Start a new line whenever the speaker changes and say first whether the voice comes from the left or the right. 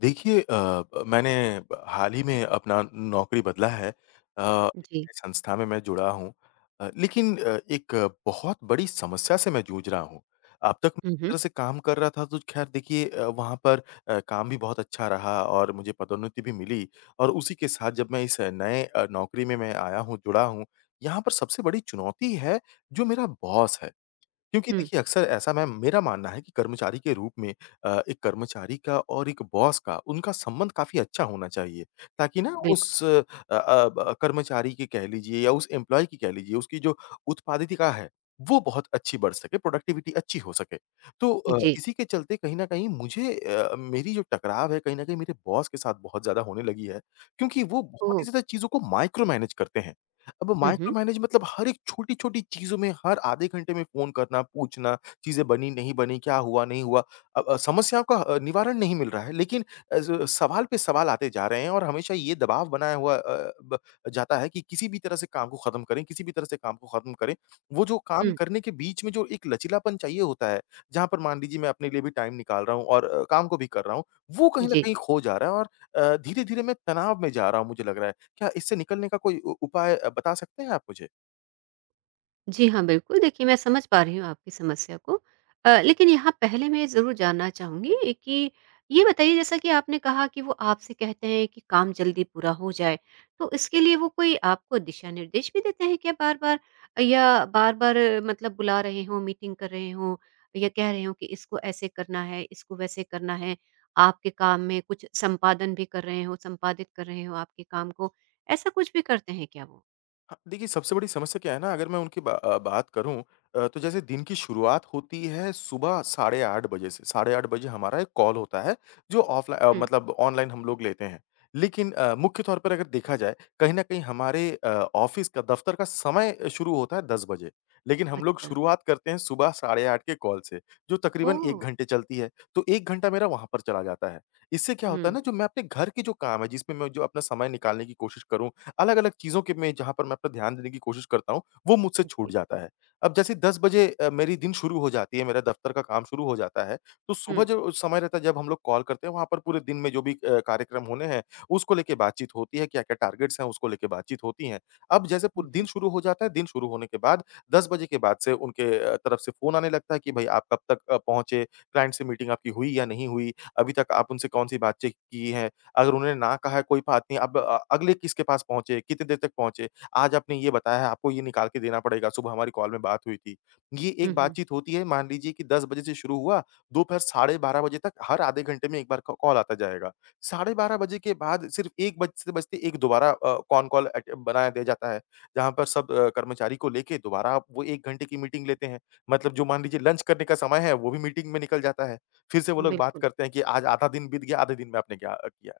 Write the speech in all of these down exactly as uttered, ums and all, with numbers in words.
left: देखिए अ, ब मैंने ब हाल ही में अपना नौकरी बदला है। अ, एक
right: जी।
left: नई संस्था में मैं जुड़ा हूँ। अ, लेकिन अ, एक बहुत बड़ी समस्या से मैं जूझ रहा हूँ। अब तक मैं
right: हुँ,
left: जिस
right: हुँ।
left: तरह से काम कर रहा था तो ख़ैर देखिए अ, वहाँ पर अ, काम भी बहुत अच्छा रहा और मुझे पदोन्नति भी मिली और उसी के साथ जब मैं इस नए अ, नौकरी में मैं आया हूँ, जुड़ा हूँ, यहाँ पर सबसे बड़ी चुनौती है जो मेरा बॉस है। क्योंकि
right: हुँ,
left: देखिए, अक्सर ऐसा मैं मेरा मानना है कि कर्मचारी के रूप में अ, एक कर्मचारी का और एक बॉस का, उनका संबंध काफ़ी अच्छा होना चाहिए, ताकि ना
right: बिल्कुल।
left: उस अ अ, ब कर्मचारी की कह लीजिए या उस एम्प्लॉयी की कह लीजिए, उसकी जो उत्पादकता है, वो बहुत अच्छी बढ़ सके, प्रोडक्टिविटी अच्छी हो सके। तो अ,
right: जी।
left: इसी के चलते कहीं न कहीं मुझे अ, मेरी जो टकराव है, कहीं न कहीं मेरे बॉस के साथ बहुत ज़्यादा होने लगी है, क्योंकि वो बहुत
right: ओह!
left: ही ज़्यादा चीज़ों को माइक्रो मैनेज करते हैं। अब
right: हुँ,
left: माइक्रो
right: हुँ।
left: मैनेज मतलब हर एक छोटी-छोटी चीज़ों में हर आधे घंटे में फ़ोन करना, पूछना, चीज़ें बनी, नहीं बनी, क्या हुआ, नहीं हुआ। अ अ, समस्याओं का अ, निवारण नहीं मिल रहा है लेकिन अ, ज सवाल पे सवाल आते जा रहे हैं और हमेशा ये दबाव बनाया हुआ अ, ब जाता है कि किसी भी तरह से काम को ख़त्म करें, किसी भी तरह से काम को ख़त्म करें। वो जो काम
right: हुँ,
left: करने के बीच में जो एक लचीलापन चाहिए होता है, जहाँ पर मान लीजिए मैं अपने लिए भी टाइम निकाल रहा हूँ और अ, काम को भी कर रहा हूँ, वो कहीं न
right: जी।
left: कहीं खो जा रहा है और अ, धीरे-धीरे मैं तनाव में जा रहा हूँ मुझे लग रहा है। क्या इससे निकलने का कोई उ उपाय अ, बता सकते हैं आप मुझे?
right: जी हाँ, बिल्कुल। देखिए, मैं समझ पा रही हूँ आपकी समस्या को। अ, लेकिन यहाँ पहले मैं ज़रूर जानना चाहूँगी कि ये बताइए, जैसा कि आपने कहा कि वो आपसे कहते हैं कि काम जल्दी पूरा हो जाए, तो इसके लिए वो कोई आपको दिशा-निर्देश भी देते हैं क्या बार-बार? या बार-बार मतलब बुला रहे हों, मीटिंग कर रहे हों या कह रहे हों कि इसको ऐसे करना है, इसको वैसे करना है, आपके काम में कुछ संपादन भी कर रहे हों, संपादित कर रहे हों आपके काम को, ऐसा कुछ भी करते हैं क्या वो?
left: हाँ, देखिए सबसे बड़ी समस्या क्या है ना अगर मैं उनकी बा अ, बात करूँ अ, तो जैसे दिन की शुरुआत होती है सुबह साढ़े आठ बजे से, साढ़े आठ बजे हमारा एक कॉल होता है जो ऑफ़लाइ अ,
right: हुँ।
left: मतलब ऑनलाइन हम लोग लेते हैं। लेकिन अ, मुख्य तौर पर अगर देखा जाए कहीं न कहीं हमारे अ, ऑफ़िस का दफ़्तर का समय शुरू होता है दस बजे। लेकिन हम लोग
right: अच्छा।
left: शुरुआत करते हैं सुबह साढ़े आठ के कॉल से जो तकरीबन एक
right: ओह!
left: घंटे चलती है। तो एक घंटा मेरा वहाँ पर चला जाता है। इससे क्या होता है
right: हुँ।
left: ना जो मैं अपने घर के जो काम है जिसमें मैं जो अपना समय निकालने की कोशिश करूँ अलग-अलग चीज़ों के में जहाँ पर मैं अपना ध्यान देने की कोशिश करता हूँ, वो मुझसे छूट
right: जी।
left: जाता है। अब जैसे दस बजे अ, मेरी दिन शुरू हो जाती है, मेरा दफ्तर का काम शुरू हो जाता है, तो सुबह
right: हुँ।
left: जो समय रहता है जब हम लोग कॉल करते हैं, वहाँ पर पूरे दिन में जो भी अ, कार्यक्रम होने हैं, उसको लेके बातचीत होती है, क्या-क्या टारगेट्स हैं, उसको लेके बातचीत होती हैं। अब जैसे पू
right: हुँ,
left: दिन
right: हुँ।
left: शुरू हो जाता है, दिन शुरू होने के बाद दस बजे के बाद से उनके अ, तरफ से फ़ोन आने लगता है कि भई आप कब तक अ, पहुँचे, क्लाइंट से मीटिंग आपकी हुई या नहीं हुई, अभी तक आप उनसे कौन-सी बातचीत की है अगर उन्होंने ना कहा है कोई बात नहीं अब अ, अगले किसके पास पहुँचे, कितनी देर तक पहुँचे, आज आपने ये बताया है आपको ये निकाल के देना पड़ेगा, सुबह हमारी कॉल में बात हुई थी। ये
right: हुँ,
left: एक
right: हुँ।
left: बातचीत होती है मान लीजिए कि दस बजे से शुरू हुआ, दोपहर साढ़े बारह बजे तक हर आधे घंटे में एक बार क कॉल आता जाएगा। साढ़े बारह बजे के बाद सिर्फ एक बजते-बजते एक दोबारा अ, कॉन कॉल अट बनाया दिया जाता है, जहाँ पर सब अ, कर्मचारी को लेके दोबारा आप वो एक घंटे की मीटिंग लेते हैं। मतलब जो मान लीजिए लंच करने का समय है, वो भी मीटिंग में निकल जाता है। फिर से वो लोग बात
right: बिल्कुल।
left: करते हैं कि आज आधा दिन बीत गया, आधे दिन में आपने क्या अ, किया।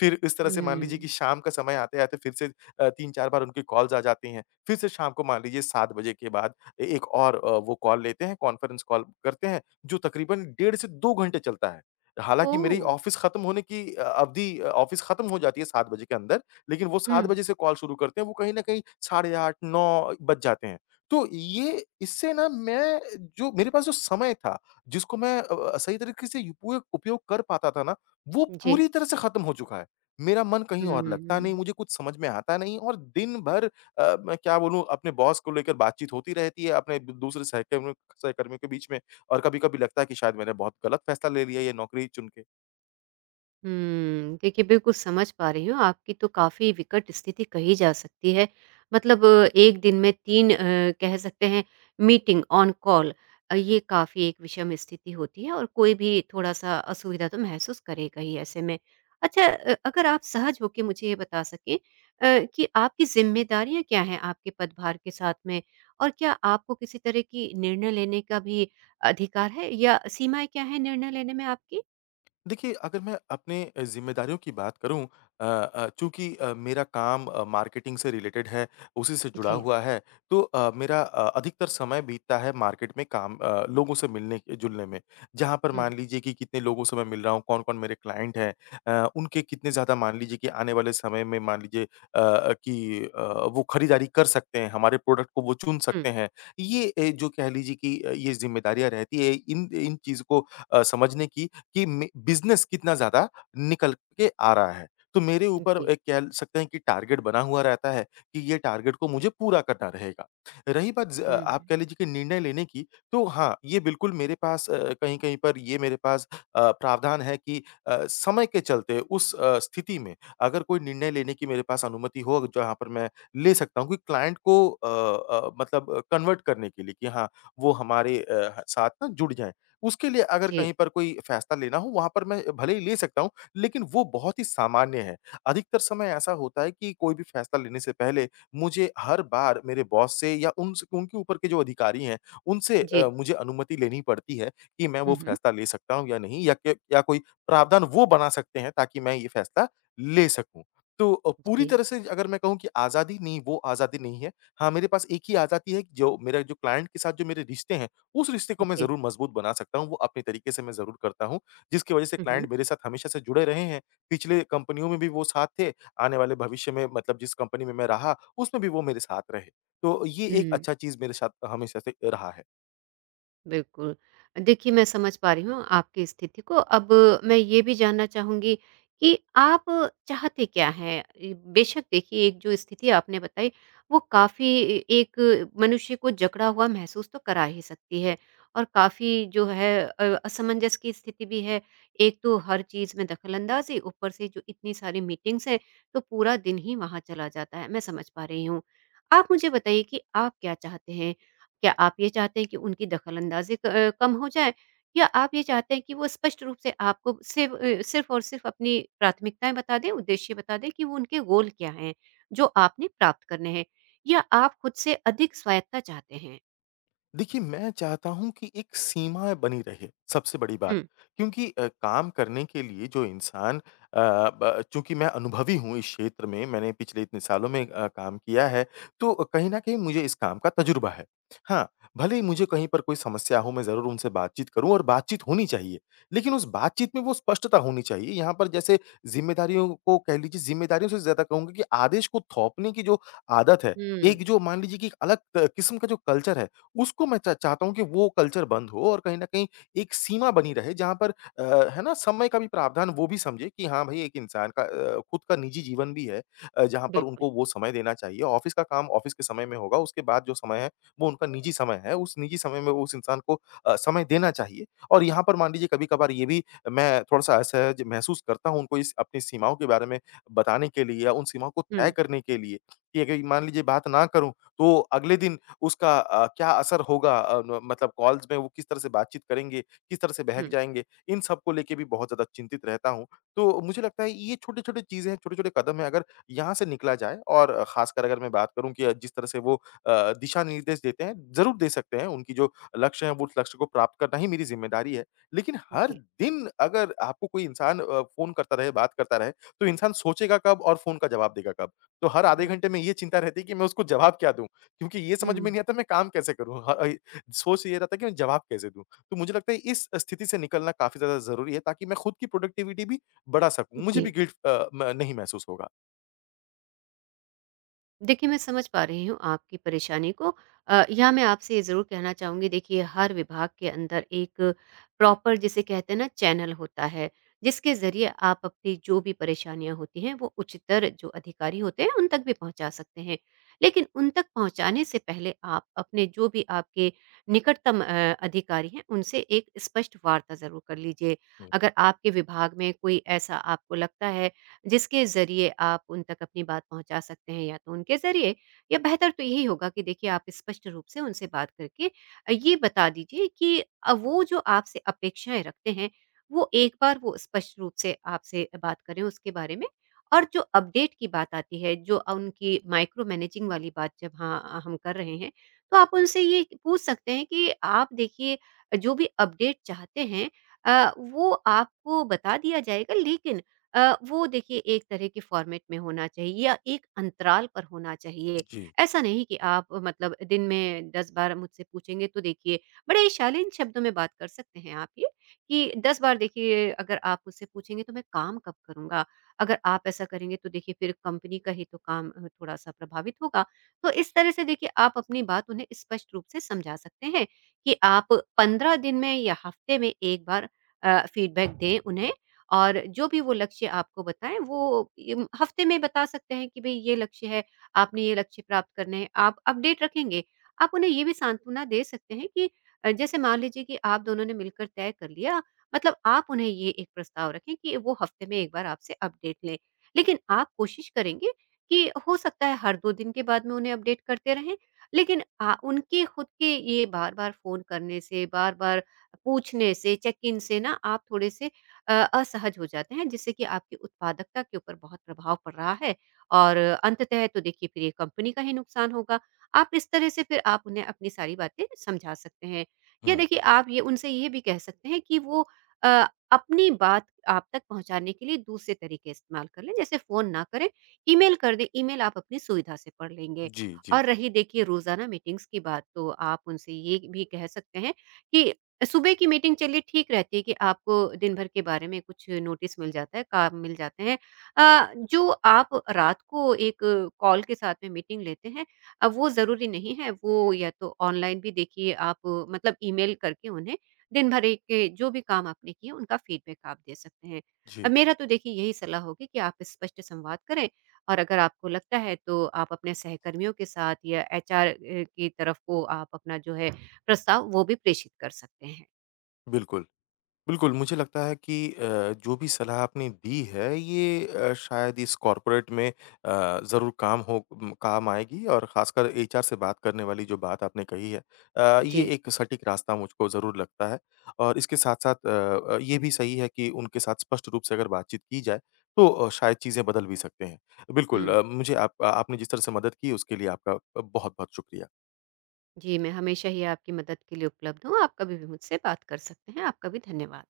left: फिर इस तरह से मान लीजिए कि
right: हुँ।
left: शाम का समय आते-आते फिर से अ, तीन चार बार उनकी कॉल्स आ जाती हैं। फिर से शाम को मान लीजिए सात बजे के बाद ए एक और अ, वो कॉल लेते हैं, कॉन्फ्रेंस कॉल करते हैं, जो तकरीबन डेढ़ से दो घंटे चलता है। हालाँकि मेरी
right: ओह!
left: ऑफ़िस खत्म होने की अ, अवधि अ, ऑफ़िस खत्म हो जाती है सात बजे के अंदर, लेकिन वो सात
right: हुँ।
left: बजे से कॉल शुरू करते हैं, वो कहीं न कहीं साढ़े आठ नौ बज जाते हैं। तो ये इससे ना मैं जो मेरे पास जो समय था, जिसको मैं अ अ, सही तरीके से उपयोग उपयोग कर पाता था ना, वो
right: जी।
left: पूरी तरह से खत्म हो चुका है। मेरा मन कहीं और लगता नहीं,
right: हुँ।
left: मुझे कुछ समझ में आता नहीं और दिन भर अ, मैं क्या बोलूँ अपने बॉस को लेकर बातचीत होती रहती है, अपने द दूसरे सहकर्मियों सहकर्मियों के बीच में और कभी-कभी लगता है कि शायद मैंने बहुत गलत फैसला ले लिया ये नौकरी चुन के।
right: हुँ। देखिए, बिल्कुल समझ पा रही हूँ, आपकी तो काफ़ी विकट स्थिति कही जा सकती है। मतलब एक दिन में तीन अ, कह सकते हैं मीटिंग ऑन कॉल, अ, ये काफ़ी एक विषम स्थिति होती है और कोई भी थोड़ा-सा असुविधा तो महसूस करेगा ही ऐसे में। अच्छा, अ, अगर आप सहज होके मुझे ये बता सकें अ, कि आपकी ज़िम्मेदारियाँ क्या हैं आपके पदभार के साथ में? और क्या आपको किसी तरह की निर्णय लेने का भी अधिकार है या सीमाएँ क्या हैं निर्णय लेने में आपकी?
left: देखिए, अगर मैं अपने अ, ज़िम्मेदारियों की बात करूँ अ अ, चूँकि अ, मेरा काम अ, मार्केटिंग से रिलेटेड है, उसी से जुड़ा
right: जी।
left: हुआ है, तो अ, मेरा अ, अधिकतर समय बीतता है मार्केट में काम अ, लोगों से मिलने-जुलने में। जहाँ पर
right: हुँ,
left: मान लीजिए कि कितने लोगों से मैं मिल रहा हूँ, कौन-कौन मेरे क्लाइंट हैं अ, उनके कितने ज़्यादा मान लीजिए कि आने वाले समय में मान लीजिए अ अ, कि अ, वो खरीदारी कर सकते हैं, हमारे प्रोडक्ट को वो चुन
right: हुँ।
left: सकते हैं। ये ए, जो कह लीजिए कि अ, ये ज़िम्मेदारियाँ रहती है, इन इन चीज़ को अ, समझने की कि मे बिज़नेस कितना ज़्यादा निकल के आ रहा है। तो मेरे ऊपर
right: जी।
left: अ, कह सकते हैं कि टारगेट बना हुआ रहता है कि ये टारगेट को मुझे पूरा करना रहेगा। रही बात ज
right: हुँ,
left: आप
right: हुँ।
left: कह लीजिए कि निर्णय लेने की, तो हाँ, ये बिल्कुल मेरे पास अ, कहीं-कहीं पर ये मेरे पास अ, प्रावधान है कि अ, समय के चलते उस अ, स्थिति में अगर कोई निर्णय लेने की मेरे पास अनुमति हो जहाँ पर मैं ले सकता हूँ कि क्लाइंट को अ अ, मतलब कन्वर्ट करने के लिए कि हाँ, वो हमारे अ, साथ ना जुड़ जाएँ। उसके लिए अगर
right: जी,
left: कहीं पर कोई फैसला लेना हो वहाँ पर मैं भले ही ले सकता हूँ, लेकिन वो बहुत ही सामान्य है। अधिकतर समय ऐसा होता है कि कोई भी फैसला लेने से पहले मुझे हर बार मेरे बॉस से या उनस उनके ऊपर के जो अधिकारी हैं, उनसे अ,
right: जी।
left: मुझे अनुमति लेनी पड़ती है कि मैं वो
right: हुँ, हुँ।
left: फैसला ले सकता हूँ या नहीं या क या कोई प्रावधान वो बना सकते हैं ताकि मैं ये फैसला ले सकूँ। तो अ, पूरी
right: जी,
left: तरह से अगर मैं कहूँ कि आज़ादी नहीं, वो आज़ादी नहीं है। हाँ, मेरे पास एक ही आज़ादी है कि जो मेरा जो क्लाइंट के साथ जो मेरे रिश्ते हैं उस रिश्ते को मैं
right: जी।
left: ज़रूर मजबूत बना सकता हूँ, वो अपने तरीके से मैं ज़रूर करता हूँ, जिसकी वज़ह से
right: हुँ,
left: क्लाइंट
right: हुँ।
left: मेरे साथ हमेशा से जुड़े रहे हैं। पिछले कंपनियों में भी वो साथ थे, आने वाले भविष्य में मतलब जिस कंपनी में मैं रहा, उसमें भी वो मेरे साथ रहे। तो ये एक
right: हुँ।
left: अच्छा चीज़ मेरे साथ हमेशा से रहा है।
right: बिल्कुल। देखिए, मैं समझ पा रही हूँ आपकी स्थिति को। अब मैं ये भी जानना चाहूँगी कि आप चाहते क्या हैं? इ बेशक देखिए, एक जो स्थिति आपने बताई, वो काफ़ी ए एक मनुष्य को जकड़ा हुआ महसूस तो करा ही सकती है और काफ़ी जो है अ, असमंजस की स्थिति भी है। एक तो हर चीज़ में दखलअंदाज़ी, ऊपर से जो इतनी सारी मीटिंग्स हैं, तो पूरा दिन ही वहाँ चला जाता है। मैं समझ पा रही हूँ। आप मुझे बताइए कि आप क्या चाहते हैं? क्या आप ये चाहते हैं कि उनकी दखलअंदाज़ी क अ, कम हो जाए, या आप ये चाहते हैं कि वो स्पष्ट रूप से आपको सिर्फ़ अ, सिर्फ़ और सिर्फ़ अपनी प्राथमिकताएँ बता दें, उद्देश्य बता दें कि वो उनके गोल क्या हैं, जो आपने प्राप्त करने हैं? या आप खुद से अधिक स्वायत्तता चाहते हैं?
left: देखिए, मैं चाहता हूँ कि एक सीमा बनी रहे, सबसे बड़ी बात।
right: हुँ,
left: क्योंकि अ, काम करने के लिए जो इंसान अ, ब चूँकि मैं अनुभवी हूँ इस क्षेत्र में, मैंने पिछले इतने सालों में अ, काम किया है, तो कहीं न कहीं मुझे इस काम का तजुर्बा है। हाँ, भले ही मुझे कहीं पर कोई समस्या हो, मैं ज़रूर उनसे बातचीत करूँ और बातचीत होनी चाहिए। लेकिन उस बातचीत में वो स्पष्टता होनी चाहिए। यहाँ पर जैसे ज़िम्मेदारियों को कह लीजिए, ज़िम्मेदारियों से ज़्यादा कहूँगा कि आदेश को थोपने की जो आदत है,
right: हुँ,
left: एक जो मान लीजिए कि एक अलग त किस्म का जो कल्चर है, उसको मैं चा चाहता हूँ कि वो कल्चर बंद हो और कहीं न कहीं एक सीमा बनी रहे जहाँ पर अ, है ना? समय का भी प्रावधान वो भी समझे कि हाँ भई एक इंसान का अ, खुद का निजी जीवन भी है अ, जहाँ पर
right: बिल्कुल।
left: उनको वो समय देना चाहिए। ऑफ़िस का काम ऑफ़िस के समय में होगा, उसके बाद जो समय है वो उनका निजी समय है। उस निजी समय में उस इंसान को अ, समय देना चाहिए और यहाँ पर मान लीजिए कभी-कभार ये भी मैं थोड़ा-सा असहज महसूस करता हूँ उनको इस अपनी सीमाओं के बारे में बताने के लिए या उन सीमाओं को तय
right: हुँ,
left: करने के लिए कि अगर मान लीजिए बात ना करूँ, तो अगले दिन उसका अ, क्या असर होगा अ, न मतलब कॉल्स में वो किस तरह से बातचीत करेंगे, किस तरह से बहक
right: हुँ,
left: जाएँगे, इन सब को लेके भी बहुत ज़्यादा चिंतित रहता हूँ। तो मुझे लगता है ये छोटे-छोटे चीज़ें हैं, छोटे-छोटे कदम हैं, अगर यहाँ से निकला जाए और ख़ासकर अगर मैं बात करूँ कि अ, जिस तरह से वो अ, दिशा निर्देश देते हैं, ज़रूर दे सकते हैं, उनकी जो लक्ष्य है, वो उस लक्ष्य को प्राप्त करना ही मेरी ज़िम्मेदारी है। लेकिन हर
right: जी,
left: दिन अगर आपको कोई इंसान अ, फ़ोन करता रहे, बात करता रहे, तो इंसान सोचेगा कब और फ़ोन का जवाब देगा कब? तो हर आधे घंटे
right: बिल्कुल।
left: में ये चिंता रहती है कि मैं उसको जवाब क्या दूँ? क्योंकि ये समझ में
right: हुँ,
left: नहीं आता मैं काम कैसे करूँ? ह अइ सोच ये रहता है कि मैं जवाब कैसे दूँ? तो मुझे लगता है इस स्थिति से निकलना काफ़ी ज़्यादा ज़रूरी है ताकि मैं खुद की प्रोडक्टिविटी भी बढ़ा सकूँ। मुझे भी
right: जी।
left: गिल्ट अ, म नहीं महसूस होगा।
right: देखिए, मैं समझ पा रही हूँ आपकी परेशानी को। अ, यहाँ मैं आपसे ये ज़रूर कहना चाहूँगी, देखिए हर विभाग के अंदर एक प्रॉपर, जिसे कहते हैं ना, चैनल होता है, जिसके ज़रिए आप अपनी जो भी परेशानियाँ होती हैं वो उच्चतर जो अधिकारी होते हैं उन तक भी पहुँचा सकते हैं। लेकिन उन तक पहुँचाने से पहले आप अपने जो भी आपके निकटतम अ, अधिकारी हैं, उनसे एक स्पष्ट वार्ता ज़रूर कर लीजिए।
left: हुँ।
right: अगर आपके विभाग में कोई ऐसा आपको लगता है जिसके ज़रिए आप उन तक अपनी बात पहुँचा सकते हैं, या तो उनके ज़रिए, या बेहतर तो यही होगा कि देखिए आप स्पष्ट रूप से उनसे बात करके अ, ये बता दीजिए कि अ, वो जो आपसे अपेक्षाएँ रखते हैं वो एक बार वो स्पष्ट रूप से आपसे बात करें उसके बारे में। और जो अपडेट की बात आती है, जो अ, उनकी माइक्रो मैनेजिंग वाली बात जब हाँ हम कर रहे हैं, तो आप उनसे ये पूछ सकते हैं कि आप देखिए जो भी अपडेट चाहते हैं, अ, वो आपको बता दिया जाएगा, लेकिन अ, वो देखिए एक तरह के फॉर्मेट में होना चाहिए या एक अंतराल पर होना चाहिए।
left: जी।
right: ऐसा नहीं कि आप मतलब दिन में दस बार मुझसे पूछेंगे, तो देखिए बड़े शालीन शब्दों में बात कर सकते हैं आप ये, कि दस बार देखिए अगर आप मुझसे पूछेंगे तो मैं काम कब करूँगा? अगर आप ऐसा करेंगे तो देखिए फिर कंपनी का ही तो काम अ, थोड़ा-सा प्रभावित होगा। तो इस तरह से देखिए आप अपनी बात उन्हें स्पष्ट रूप से समझा सकते हैं कि आप पंद्रह दिन में या हफ्ते में एक बार अ, फीडबैक दें उन्हें, और जो भी वो लक्ष्य आपको बताएँ वो इम हफ्ते में बता सकते हैं कि भई ये लक्ष्य है, आपने ये लक्ष्य प्राप्त करने हैं, आप अपडेट रखेंगे। आप उन्हें ये भी सांत्वना दे सकते हैं कि अ, जैसे मान लीजिए कि आप दोनों ने मिलकर तय कर लिया, मतलब आप उन्हें ये एक प्रस्ताव रखें कि वो हफ्ते में एक बार आपसे अपडेट लें। लेकिन आप कोशिश करेंगे कि हो सकता है हर दो दिन के बाद में उन्हें अपडेट करते रहें, लेकिन आ उनके खुद के ये बार-बार फ़ोन करने से, बार-बार पूछने से, चेक-इन से ना आप थोड़े से अ, असहज हो जाते हैं, जिससे कि आपकी उत्पादकता के ऊपर बहुत प्रभाव पड़ रहा है, और अंततः तो देखिए फिर ये कंपनी का ही नुकसान होगा। आप इस तरह से फिर आप उन्हें अपनी सारी बातें समझा सकते हैं। या
left: हुँ।
right: देखिए आप ये उनसे ये भी कह सकते हैं कि वो अ, अपनी बात आप तक पहुँचाने के लिए दूसरे तरीके इस्तेमाल कर लें, जैसे फ़ोन ना करें, ईमेल कर दें, ईमेल आप अपनी सुविधा से पढ़ लेंगे।
left: जी, जी,
right: और रही देखिए रोज़ाना मीटिंग्स की बात, तो आप उनसे ये भी कह सकते हैं कि सुबह की मीटिंग चलिए ठीक रहती है कि आपको दिन भर के बारे में कुछ नोटिस मिल जाता है, काम मिल जाते हैं। अ, जो आप रात को एक कॉल के साथ में मीटिंग लेते हैं, अ, वो ज़रूरी नहीं है, वो या तो ऑनलाइन भी देखिए आप मतलब ईमेल करके उन्हें दिन भर के जो भी काम आपने किए उनका फीडबैक आप दे सकते हैं। अ,
left: जी।
right: मेरा तो देखिए यही सलाह होगी कि आप स्पष्ट संवाद करें, और अगर आपको लगता है तो आप अपने सहकर्मियों के साथ या एचआर अ, की तरफ को आप अपना जो है प्रस्ताव वो भी प्रेषित कर सकते हैं।
left: बिल्कुल। बिल्कुल, मुझे लगता है कि अ, जो भी सलाह आपने दी है ये अ, शायद इस कॉर्पोरेट में अ, ज़रूर काम हो उम, काम आएगी और ख़ासकर एच आर से बात करने वाली जो बात आपने कही है अ, ये
right: जी।
left: एक सटीक रास्ता मुझको ज़रूर लगता है। और इसके साथ-साथ अ अ, ये भी सही है कि उनके साथ स्पष्ट रूप से अगर बातचीत की जाए तो अ, शायद चीज़ें बदल भी सकते हैं। बिल्कुल
right: हुँ।
left: अ, मुझे आप आपने जिस तरह से मदद की उसके लिए आपका अ, बहुत-बहुत शुक्रिया।
right: जी, मैं हमेशा ही आपकी मदद के लिए उपलब्ध हूँ। आप कभी भी मुझसे बात कर सकते हैं। आपका भी धन्यवाद।